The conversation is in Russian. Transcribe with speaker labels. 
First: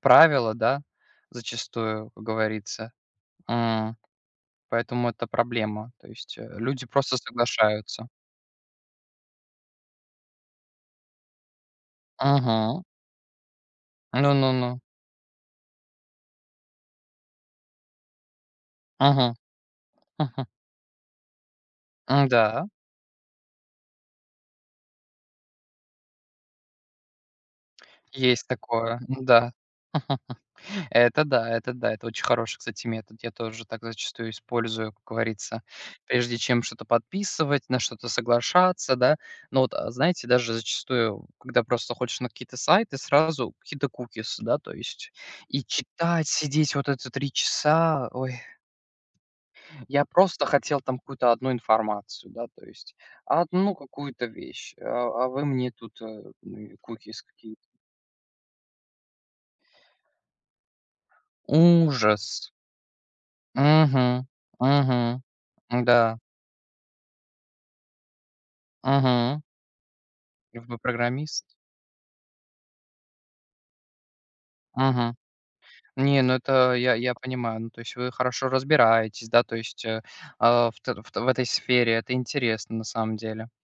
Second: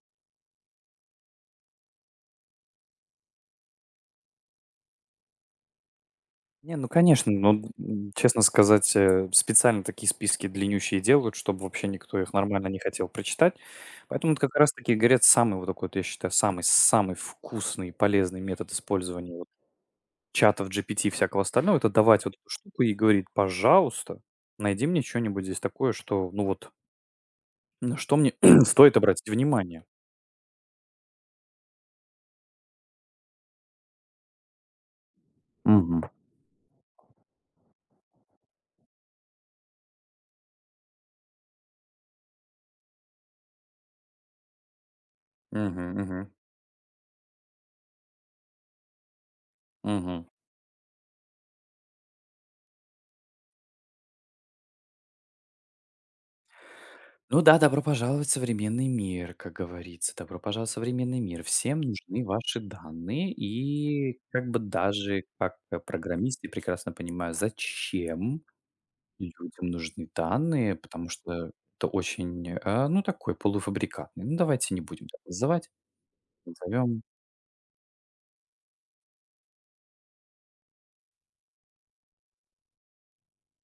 Speaker 1: Правила, да, зачастую, как говорится. М. Поэтому это проблема, то есть, э,
Speaker 2: Не,
Speaker 1: люди
Speaker 2: ну
Speaker 1: просто
Speaker 2: конечно, ну,
Speaker 1: соглашаются.
Speaker 2: н честно сказать, э, специально такие списки длиннющие и делают, чтоб вообще никто их нормально не
Speaker 1: Мгм.
Speaker 2: хотел прочитать.
Speaker 1: Ну
Speaker 2: Поэтому вот
Speaker 1: ну
Speaker 2: как раз
Speaker 1: ну.
Speaker 2: таки говорят, самый вот так, я считаю, самый самый вкусный и полезный метод использования,
Speaker 1: Мгм.
Speaker 2: вот, чатов GPT и всякого остального- это давать вот эту
Speaker 1: М-да.
Speaker 2: штуку и говорить: "Пожалуйста, найди мне чё-нибудь здесь такое, что, ну вот" на что мне
Speaker 1: Есть
Speaker 2: стоит
Speaker 1: такое.
Speaker 2: обратить
Speaker 1: М-да.
Speaker 2: внимание?
Speaker 1: Это да это да, это очень хороший, кстати, метод. Я тоже так зачастую использую, как говорится,
Speaker 2: Мгм.
Speaker 1: прежде чем что-то подписывать, на что-то соглашаться, да. Но, вот, знаете, даже зачастую, когда просто заходишь на какие-то сайты, сразу какие-то кукис да, то есть. И
Speaker 2: Мгм,
Speaker 1: читать
Speaker 2: мгм.
Speaker 1: сидеть вот это 3 часа. Ой. Я
Speaker 2: Мгм.
Speaker 1: просто хотел, там, какую-то 1 информацию, да, то есть, 1 какую-то вещь, э, а вы мне тут, э, ну, кукис
Speaker 2: Ну
Speaker 1: какие-то.
Speaker 2: да, добро пожаловать в современный мир, как говорится. Добро пожаловать в современный мир. Всем нужны
Speaker 1: Ужас.
Speaker 2: ваши данные и
Speaker 1: Мгм,
Speaker 2: как бы
Speaker 1: мгм,
Speaker 2: даже как
Speaker 1: м-да.
Speaker 2: программист я прекрасно понимаю, зачем
Speaker 1: Мгм.
Speaker 2: людям нужны
Speaker 1: И
Speaker 2: данные,
Speaker 1: вы
Speaker 2: потому
Speaker 1: программист?
Speaker 2: что это очень, э, ну такой, полуфабрикатный. Ну, давайте не будем
Speaker 1: Мгм.
Speaker 2: так называть,
Speaker 1: Не, ну, это я
Speaker 2: назовем
Speaker 1: я понимаю, ну, то есть, вы хорошо разбираетесь, да, то есть, э, а, вт в этой сфере, это интересно, на самом деле.